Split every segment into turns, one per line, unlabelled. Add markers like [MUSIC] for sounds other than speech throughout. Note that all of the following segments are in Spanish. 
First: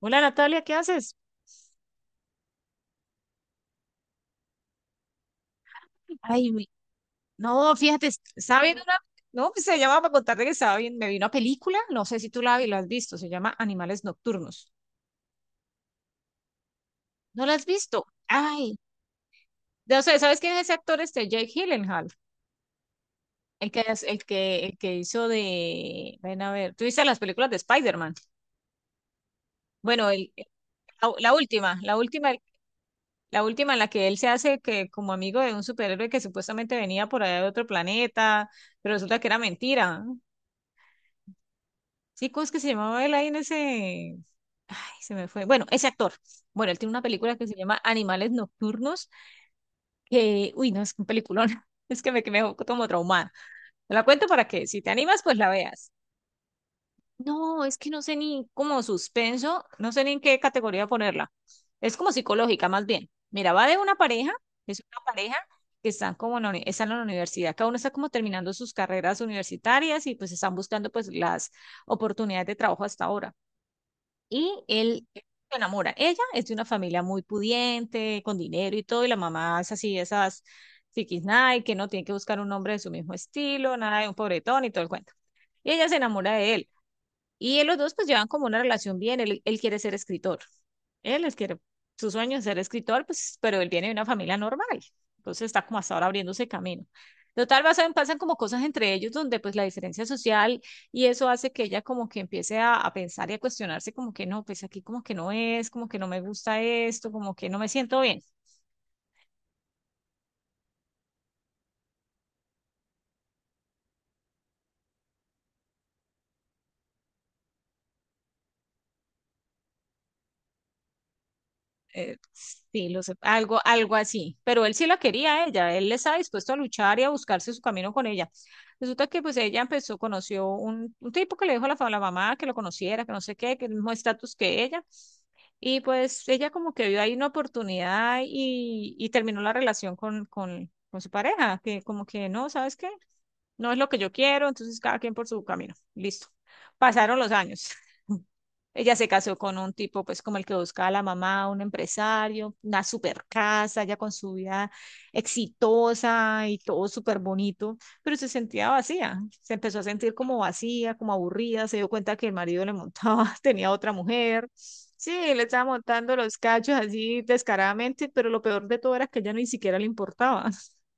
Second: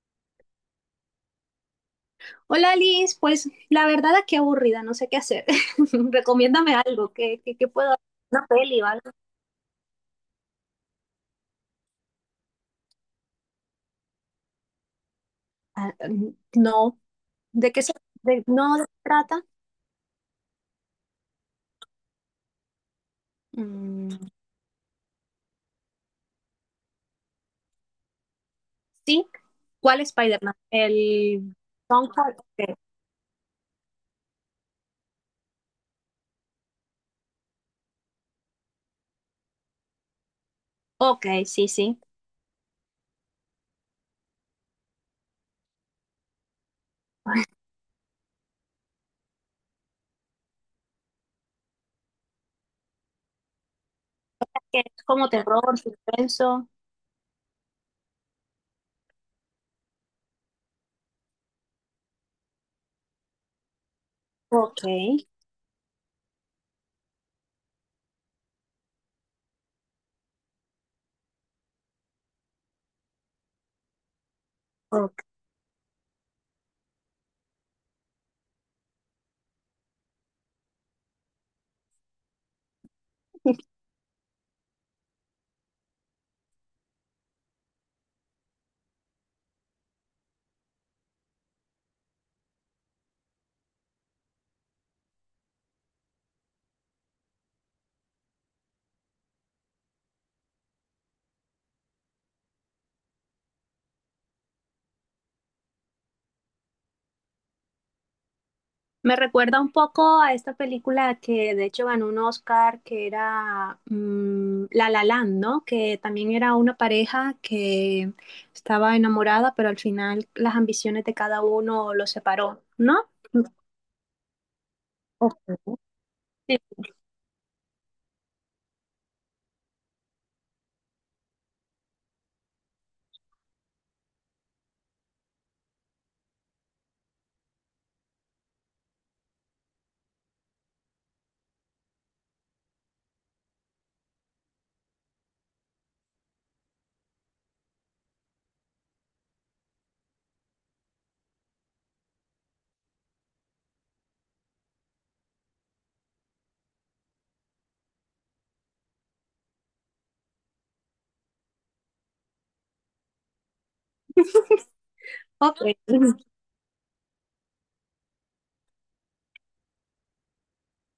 Hola Natalia, ¿qué haces?
Hola Liz, pues la verdad aquí aburrida, no sé qué hacer. [LAUGHS]
Ay,
Recomiéndame algo, ¿qué
no,
puedo hacer?
fíjate,
¿Una
estaba
peli
viendo
o
una,
algo?
no, pues se llamaba para contarte que estaba bien, me vi una película, no sé si tú la has visto, se llama Animales Nocturnos.
Ah, mm, no,
¿No la has
¿de qué se,
visto?
de- no
Ay,
de qué trata?
no sé, ¿sabes quién es ese actor este Jake Gyllenhaal? El el
Mm,
el que hizo de, ven a ver, ¿tú viste las películas de Spider-Man?
sí, ¿cuál
Bueno,
Spider-Man?
la
El
última, la
Tom
última,
Holland. Ok,
la última en la que él se hace que como amigo de un superhéroe que supuestamente venía por allá de otro planeta, pero resulta que era mentira.
ok, sí, sí.
Sí, ¿cómo es que se llamaba él ahí en ese? Ay, se me fue. Bueno, ese actor. Bueno, él tiene una película que se llama Animales Nocturnos, que, uy, no, es un peliculón. [LAUGHS] Es que me quedé como traumada. Te la cuento para que si
¿Que
te
es
animas,
como
pues la
terror,
veas.
suspenso?
No, es que no sé ni como suspenso, no sé ni en qué categoría ponerla. Es como psicológica, más bien. Mira, va de una pareja, es
Ok,
una pareja que están como en están en la universidad, cada uno está como terminando sus carreras universitarias y pues están buscando pues las oportunidades de trabajo hasta ahora. Y él
ok.
se enamora. Ella es de una familia muy pudiente, con dinero y todo, y la mamá es así, esas night que no tiene que buscar un hombre de su mismo estilo,
[LAUGHS]
nada de un pobretón y todo el cuento. Y ella se enamora de él. Y él, los dos pues llevan como una relación bien, él quiere ser escritor. Él es que su sueño es ser escritor, pues, pero él viene de una familia normal. Entonces está como hasta ahora abriéndose camino. Total, pasan como cosas entre ellos donde pues la diferencia social y eso hace que ella como que empiece a pensar y a cuestionarse como que no, pues aquí como que no es, como que no me gusta esto, como que no me siento bien.
Me recuerda un poco a esta película que de hecho ganó un Oscar, que era La La Land, ¿no? Que también era una pareja que estaba enamorada, pero al final las ambiciones de cada uno los separó,
Sí, lo
¿no?
sé, algo así. Pero él sí la quería a
Ok.
ella, él estaba dispuesto a
Sí,
luchar y a buscarse su camino con ella. Resulta que pues ella empezó, conoció un tipo que le dijo a a la mamá que lo conociera, que no sé qué, que el mismo estatus que ella. Y pues ella como que vio ahí una oportunidad y terminó la relación con su pareja, que como que no, ¿sabes qué? No es lo que yo quiero, entonces cada quien por su camino. Listo. Pasaron los años. [LAUGHS] Ella se casó con un tipo, pues como el que buscaba la mamá, un empresario, una super casa, ya con su vida exitosa y todo súper bonito, pero se sentía vacía, se empezó a sentir como vacía, como aburrida, se dio cuenta que el marido le montaba, [LAUGHS] tenía otra mujer, sí, le
ok.
estaba montando
[LAUGHS]
los cachos así descaradamente, pero lo peor de todo era que a ella ni siquiera le importaba. [LAUGHS]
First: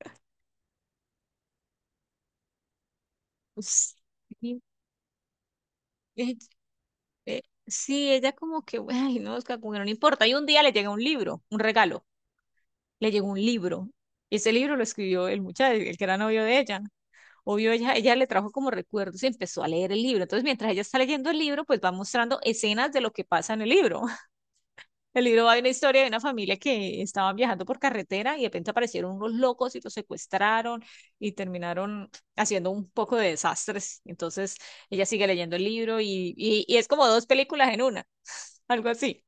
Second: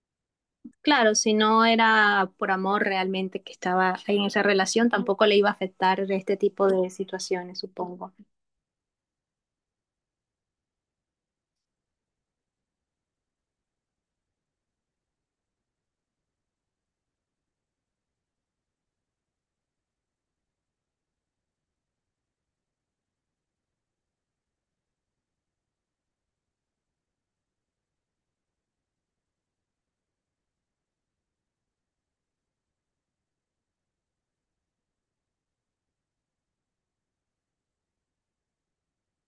Claro, si no era por amor realmente que
Pues,
estaba ahí en esa
y-
relación, tampoco le iba a afectar este
y-
tipo de situaciones,
Sí,
supongo.
ella como que, ay, no, Oscar, como que no le importa. Y un día le llega un libro, un regalo le llegó un libro. Y ese libro lo escribió el muchacho, el que era novio de ella. Obvio, ella le trajo como recuerdos y empezó a leer el libro. Entonces, mientras ella está leyendo el libro, pues va mostrando escenas de lo que pasa en el libro. [LAUGHS] El libro va de una historia de una familia que estaban viajando por carretera y de repente aparecieron unos locos y los secuestraron y terminaron haciendo un poco de desastres. Entonces, ella sigue leyendo el libro y es como dos películas en una, algo así.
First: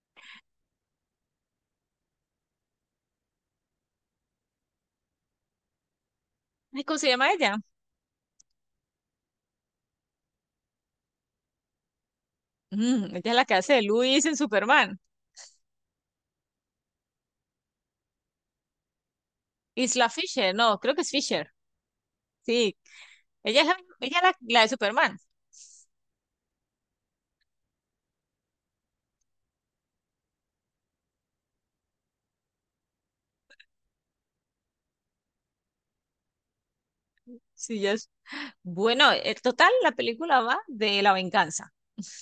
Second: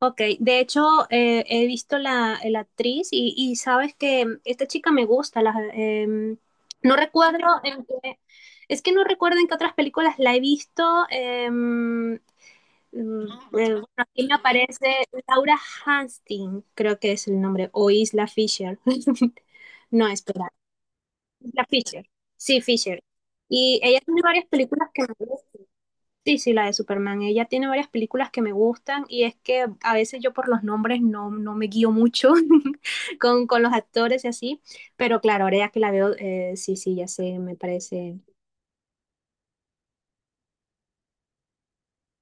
Ok, de hecho he visto la, la actriz y sabes que esta chica me gusta.
Ay,
No
¿cómo se llama
recuerdo
ella?
en qué, es que no recuerdo en qué otras películas la he visto. em, mm,
Mm, ella es la que hace de
bueno,
Luis
aquí me
en
aparece
Superman.
Laura Hastings, creo que es el nombre, o Isla Fisher. [LAUGHS] No,
Isla
espera,
Fisher, no, creo que es Fisher.
Isla Fisher. Sí,
Sí,
Fisher.
ella es
Y ella
ella es
tiene varias
la de
películas que me
Superman.
gustan. Sí, sí, la de Superman. Ella tiene varias películas que me gustan y es que a veces yo por los nombres no, no me guío mucho [LAUGHS] con los actores y así, pero claro, ahora ya que la veo, sí, sí, ya sé, me
Sí, ya es.
parece.
Bueno, en total, la película va de la venganza.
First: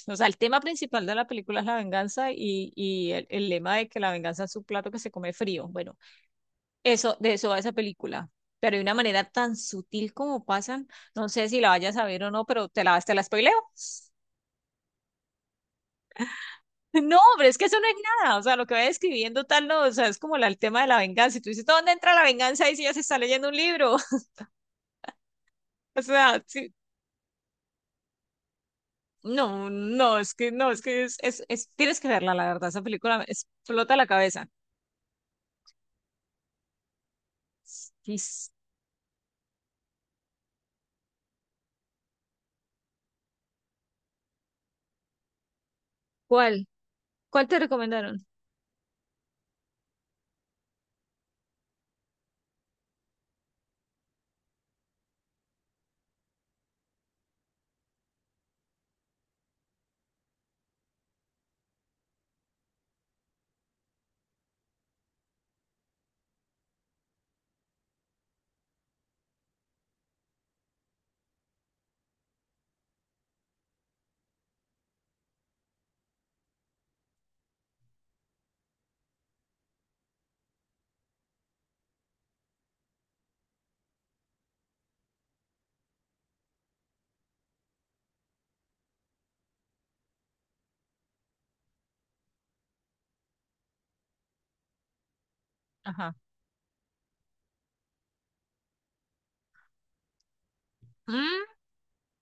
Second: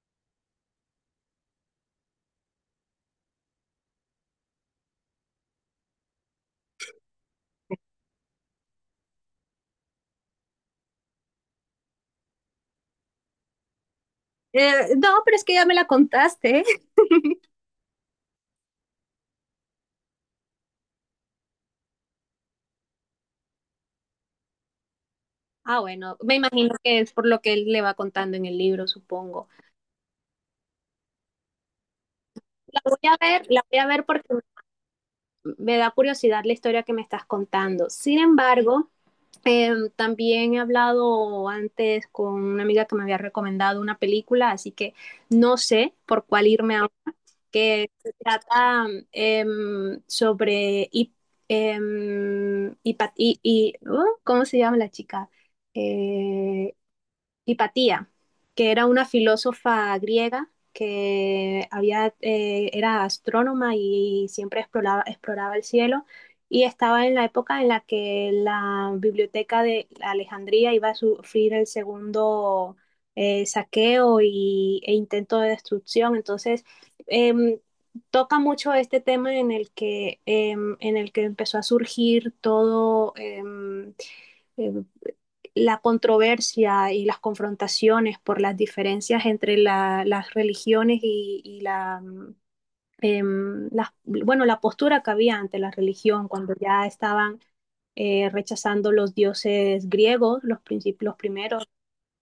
O sea, el tema principal de la película es la venganza y el lema de que la venganza es un plato que se come frío. Bueno, eso, de eso va esa película. Pero de una manera tan sutil como pasan, no sé si la vayas a ver o no, pero te te la spoileo. [LAUGHS]
No, pero es que ya me la contaste. [LAUGHS]
No, hombre, es que eso no es nada. O sea, lo que va describiendo tal, no, o sea, es como el tema de la venganza. Y tú dices, ¿dónde entra la venganza? Y si ya se está leyendo un libro.
Ah,
O
bueno, me
sea,
imagino
sí,
que es por lo que él le va contando en el libro, supongo.
no, no, es que no, es que tienes que verla, la verdad,
La
esa
voy a
película me
ver, la voy a
explota
ver
la
porque
cabeza.
me da curiosidad la historia que me estás contando.
Sí,
Sin embargo, también he hablado antes con una amiga que me había recomendado una película, así que no sé por cuál
¿cuál?
irme,
¿Cuál te
aunque se
recomendaron?
trata sobre... em, hipa- y, y- uh, ¿cómo se llama la chica? Eh, Hipatía, que era una filósofa griega que había, era astrónoma y siempre exploraba, exploraba el cielo y estaba en la época en la que la biblioteca de Alejandría iba a sufrir el segundo saqueo y, e intento de destrucción. Entonces, em, toca mucho este tema en el que, en el que empezó a surgir todo. eh, la controversia y las confrontaciones por las diferencias entre la, las religiones y la, eh, la, bueno, la postura que había ante la
Ajá.
religión cuando ya estaban rechazando los dioses griegos, los
Mm.
primeros,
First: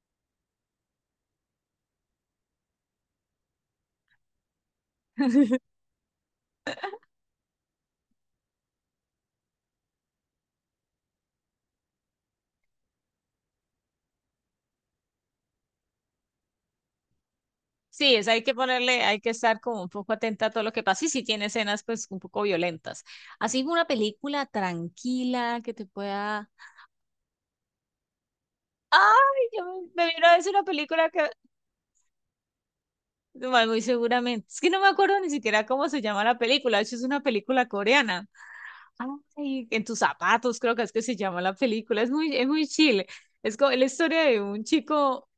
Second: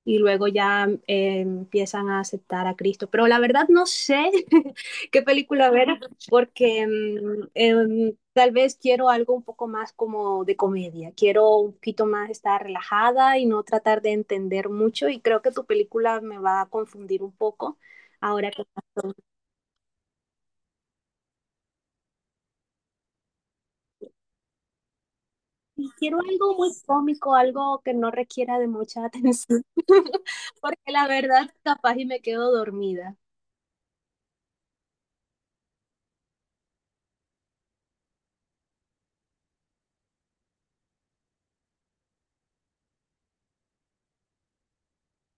y luego ya empiezan a aceptar a Cristo. Pero la verdad no sé [LAUGHS] qué
[LAUGHS]
película ver porque tal vez quiero algo un poco más como de comedia. Quiero un poquito más estar relajada y no tratar de entender mucho y creo que tu película me va a confundir un poco.
Sí, es, hay
Ahora
que
que
ponerle, hay que estar como un poco atenta a todo lo que pasa y si tiene escenas pues un poco violentas. Así una película tranquila que te
y quiero
pueda...
algo muy cómico, algo que no requiera de mucha
Ay,
atención,
me vi
[LAUGHS]
una vez una
porque la
película que,
verdad capaz y me quedo dormida.
bueno, muy seguramente, es que no me acuerdo ni siquiera cómo se llama la película, de hecho es una película coreana. Ay, en tus zapatos, creo que es que se llama la película. Es muy chile. Es como la historia de un chico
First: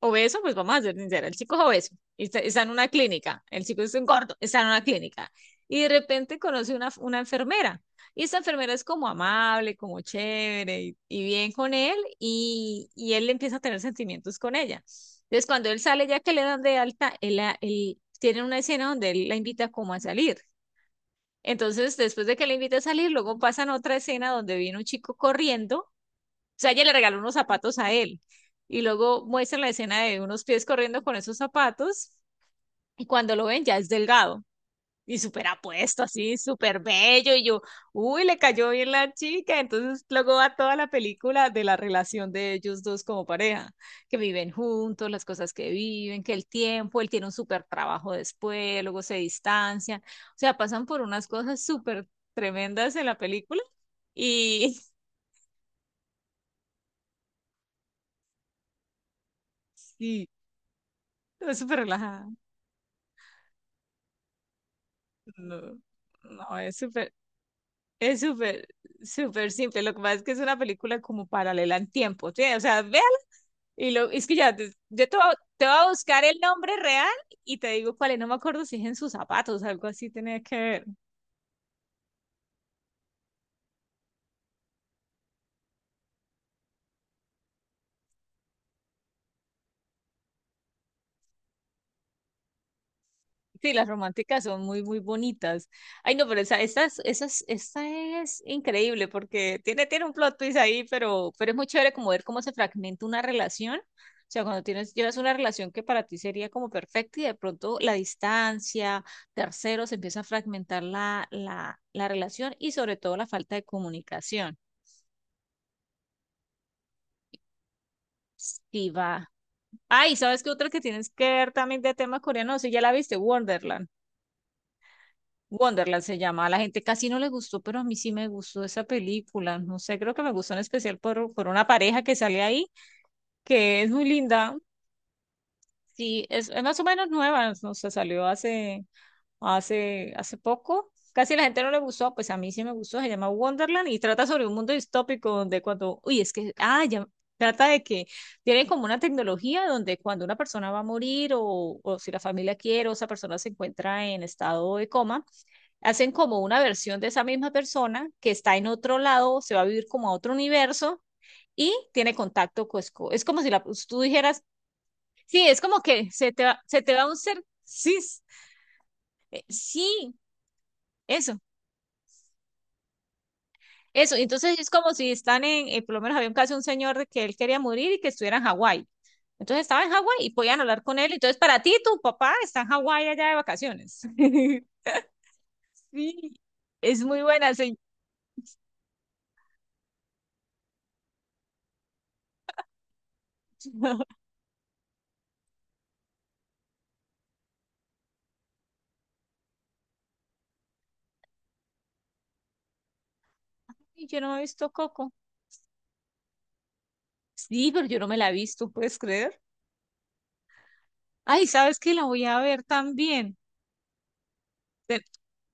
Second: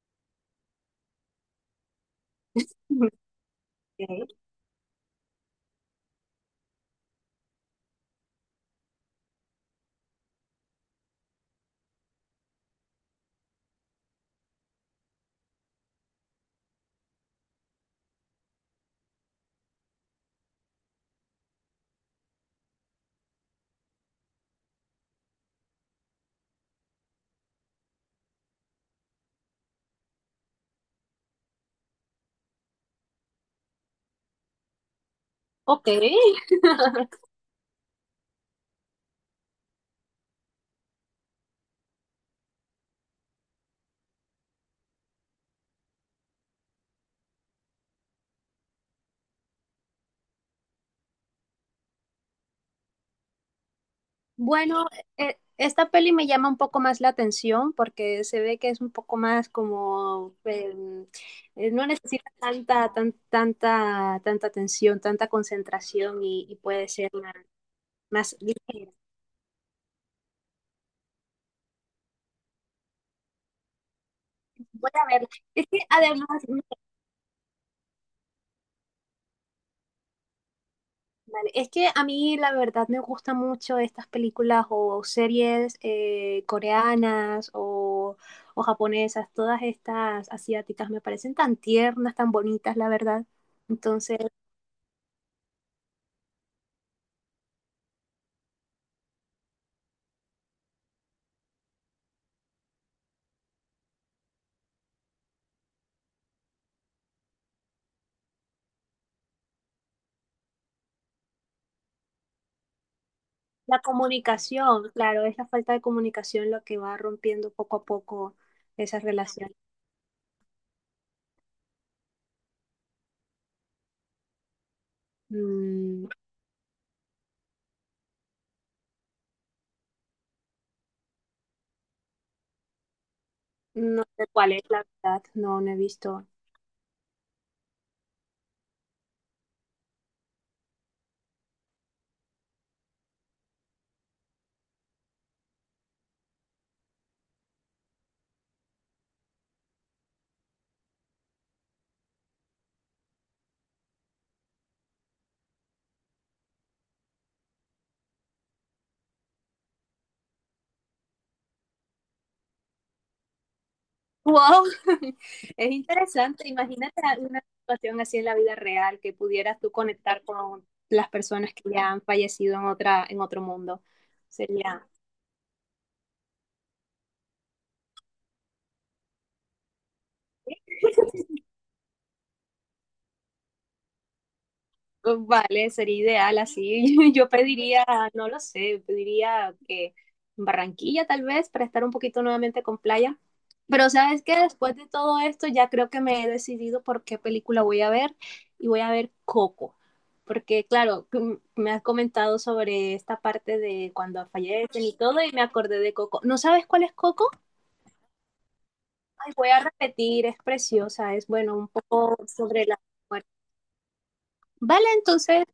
obeso, pues vamos a ser sinceros, el chico es obeso está en una
[LAUGHS]
clínica. El chico es un
Ok.
gordo, está en una clínica. Y de repente conoce una enfermera. Y esta enfermera es como amable, como chévere y bien con él. Y él empieza a tener sentimientos con ella. Entonces, cuando él sale, ya que le dan de alta, él tiene una escena donde él la invita como a salir entonces, después de que le invita a salir, luego pasan otra escena donde viene un chico corriendo, o sea, ella le regaló unos zapatos a él, y luego muestran la escena de unos pies corriendo con esos zapatos, y cuando lo ven ya es delgado y súper
Ok.
apuesto, así, súper
[LAUGHS]
bello, y yo, uy, le cayó bien la chica, entonces luego va toda la película de la relación de ellos dos como pareja, que viven juntos, las cosas que viven, que el tiempo, él tiene un súper trabajo después, luego se distancian, o sea, pasan por unas cosas súper tremendas en la película, y
Bueno, esta peli me llama un poco más la atención porque se ve que es un poco más
[LAUGHS] sí,
como
es súper
no
relajada,
necesita tanta, tanta atención, tanta
no,
concentración y
no, es
puede ser
súper...
más,
Es
más
súper,
ligera.
súper simple. Lo que pasa es que es una película como paralela en tiempo. ¿Sí? O sea, ve y lo, es que ya,
Voy a
yo
verla.
te
Es
voy
que
a buscar el
además,
nombre real y te digo cuál es, no me acuerdo si es en sus zapatos, algo así tenía que ver.
vale, es que a mí la verdad me gustan mucho estas películas o series coreanas o japonesas, todas estas asiáticas me parecen tan tiernas, tan bonitas, la verdad.
Sí, las
Entonces.
románticas son muy, muy bonitas. Ay, no, pero esta es increíble porque tiene, tiene un plot twist ahí, pero es muy chévere como ver cómo se fragmenta una relación. O sea, cuando tienes, llevas una relación que para ti sería como perfecta y de pronto la distancia, terceros, empieza a fragmentar la relación y sobre todo la falta de
La
comunicación.
comunicación, claro, es la falta de comunicación lo que va rompiendo poco a poco
Sí,
esa
va.
relación.
Ay, ¿sabes qué otra que tienes que ver también de tema coreano? No sé, ya la viste, Wonderland. Wonderland
Mm,
se llama. A la gente casi no le gustó, pero a mí sí me gustó esa película. No sé, creo que me gustó en especial por una pareja que sale ahí, que es muy
no sé cuál
linda.
es la verdad, no, no he
Sí,
visto.
es más o menos nueva, no sé, salió hace, hace poco. Casi la gente no le gustó, pues a mí sí me gustó. Se llama Wonderland y trata sobre un mundo distópico donde cuando, uy, es que, ah, ya, trata de que tienen como una tecnología donde cuando una persona va a morir o si la familia quiere o esa persona se encuentra en estado de coma, hacen como una versión de esa misma persona que está en otro lado, se va a vivir como a otro universo y tiene contacto con... Es como si la, pues, tú dijeras,
Wow, [LAUGHS]
sí, es
es
como que
interesante.
se te
Imagínate
va un
una
ser, sí,
situación así en la vida real que pudieras tú
sí,
conectar con las
eso.
personas que ya han fallecido en otra, en otro mundo.
Eso, entonces es
Sería
como si están en, por lo menos había un caso de un señor de que él quería morir y que estuviera en Hawái. Entonces estaba en Hawái y podían hablar con él. Entonces, para ti, tu papá está en Hawái allá de vacaciones. [LAUGHS]
pues, vale, sería
Sí,
ideal así.
es
[LAUGHS]
muy
Yo
buena, sí.
pediría, no lo sé, pediría que Barranquilla tal vez para estar un poquito nuevamente con playa. Pero sabes
[LAUGHS]
que después de todo esto ya creo que me he decidido por qué película voy a ver y voy a ver Coco. Porque claro, que me has comentado sobre esta parte de
Y yo
cuando
no he visto
fallecen y
Coco.
todo y me acordé de Coco. ¿No sabes cuál es Coco?
Sí, pero yo no me la he visto, ¿puedes
Ay,
creer?
voy a repetir, es preciosa, es
Ay,
bueno, un
¿sabes qué? La
poco
voy a ver
sobre la muerte.
también.
Vale,
Te-
entonces,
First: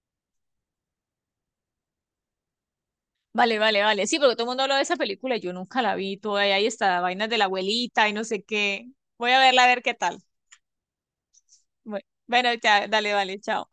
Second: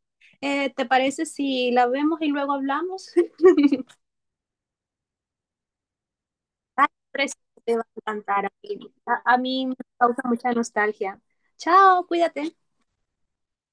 ¿te parece si la vemos y luego hablamos?
Vale, vale,
[LAUGHS]
vale. Sí, porque todo el mundo habla de esa película y yo nunca la vi. Toda ahí
Ay,
está, vainas de
precioso,
la
te va a
abuelita y no sé
encantar a
qué.
mí.
Voy
A
a verla a
mí me
ver qué tal.
causa mucha nostalgia.
Bu-
Chao,
Bueno,
cuídate.
ya, dale, vale, chao.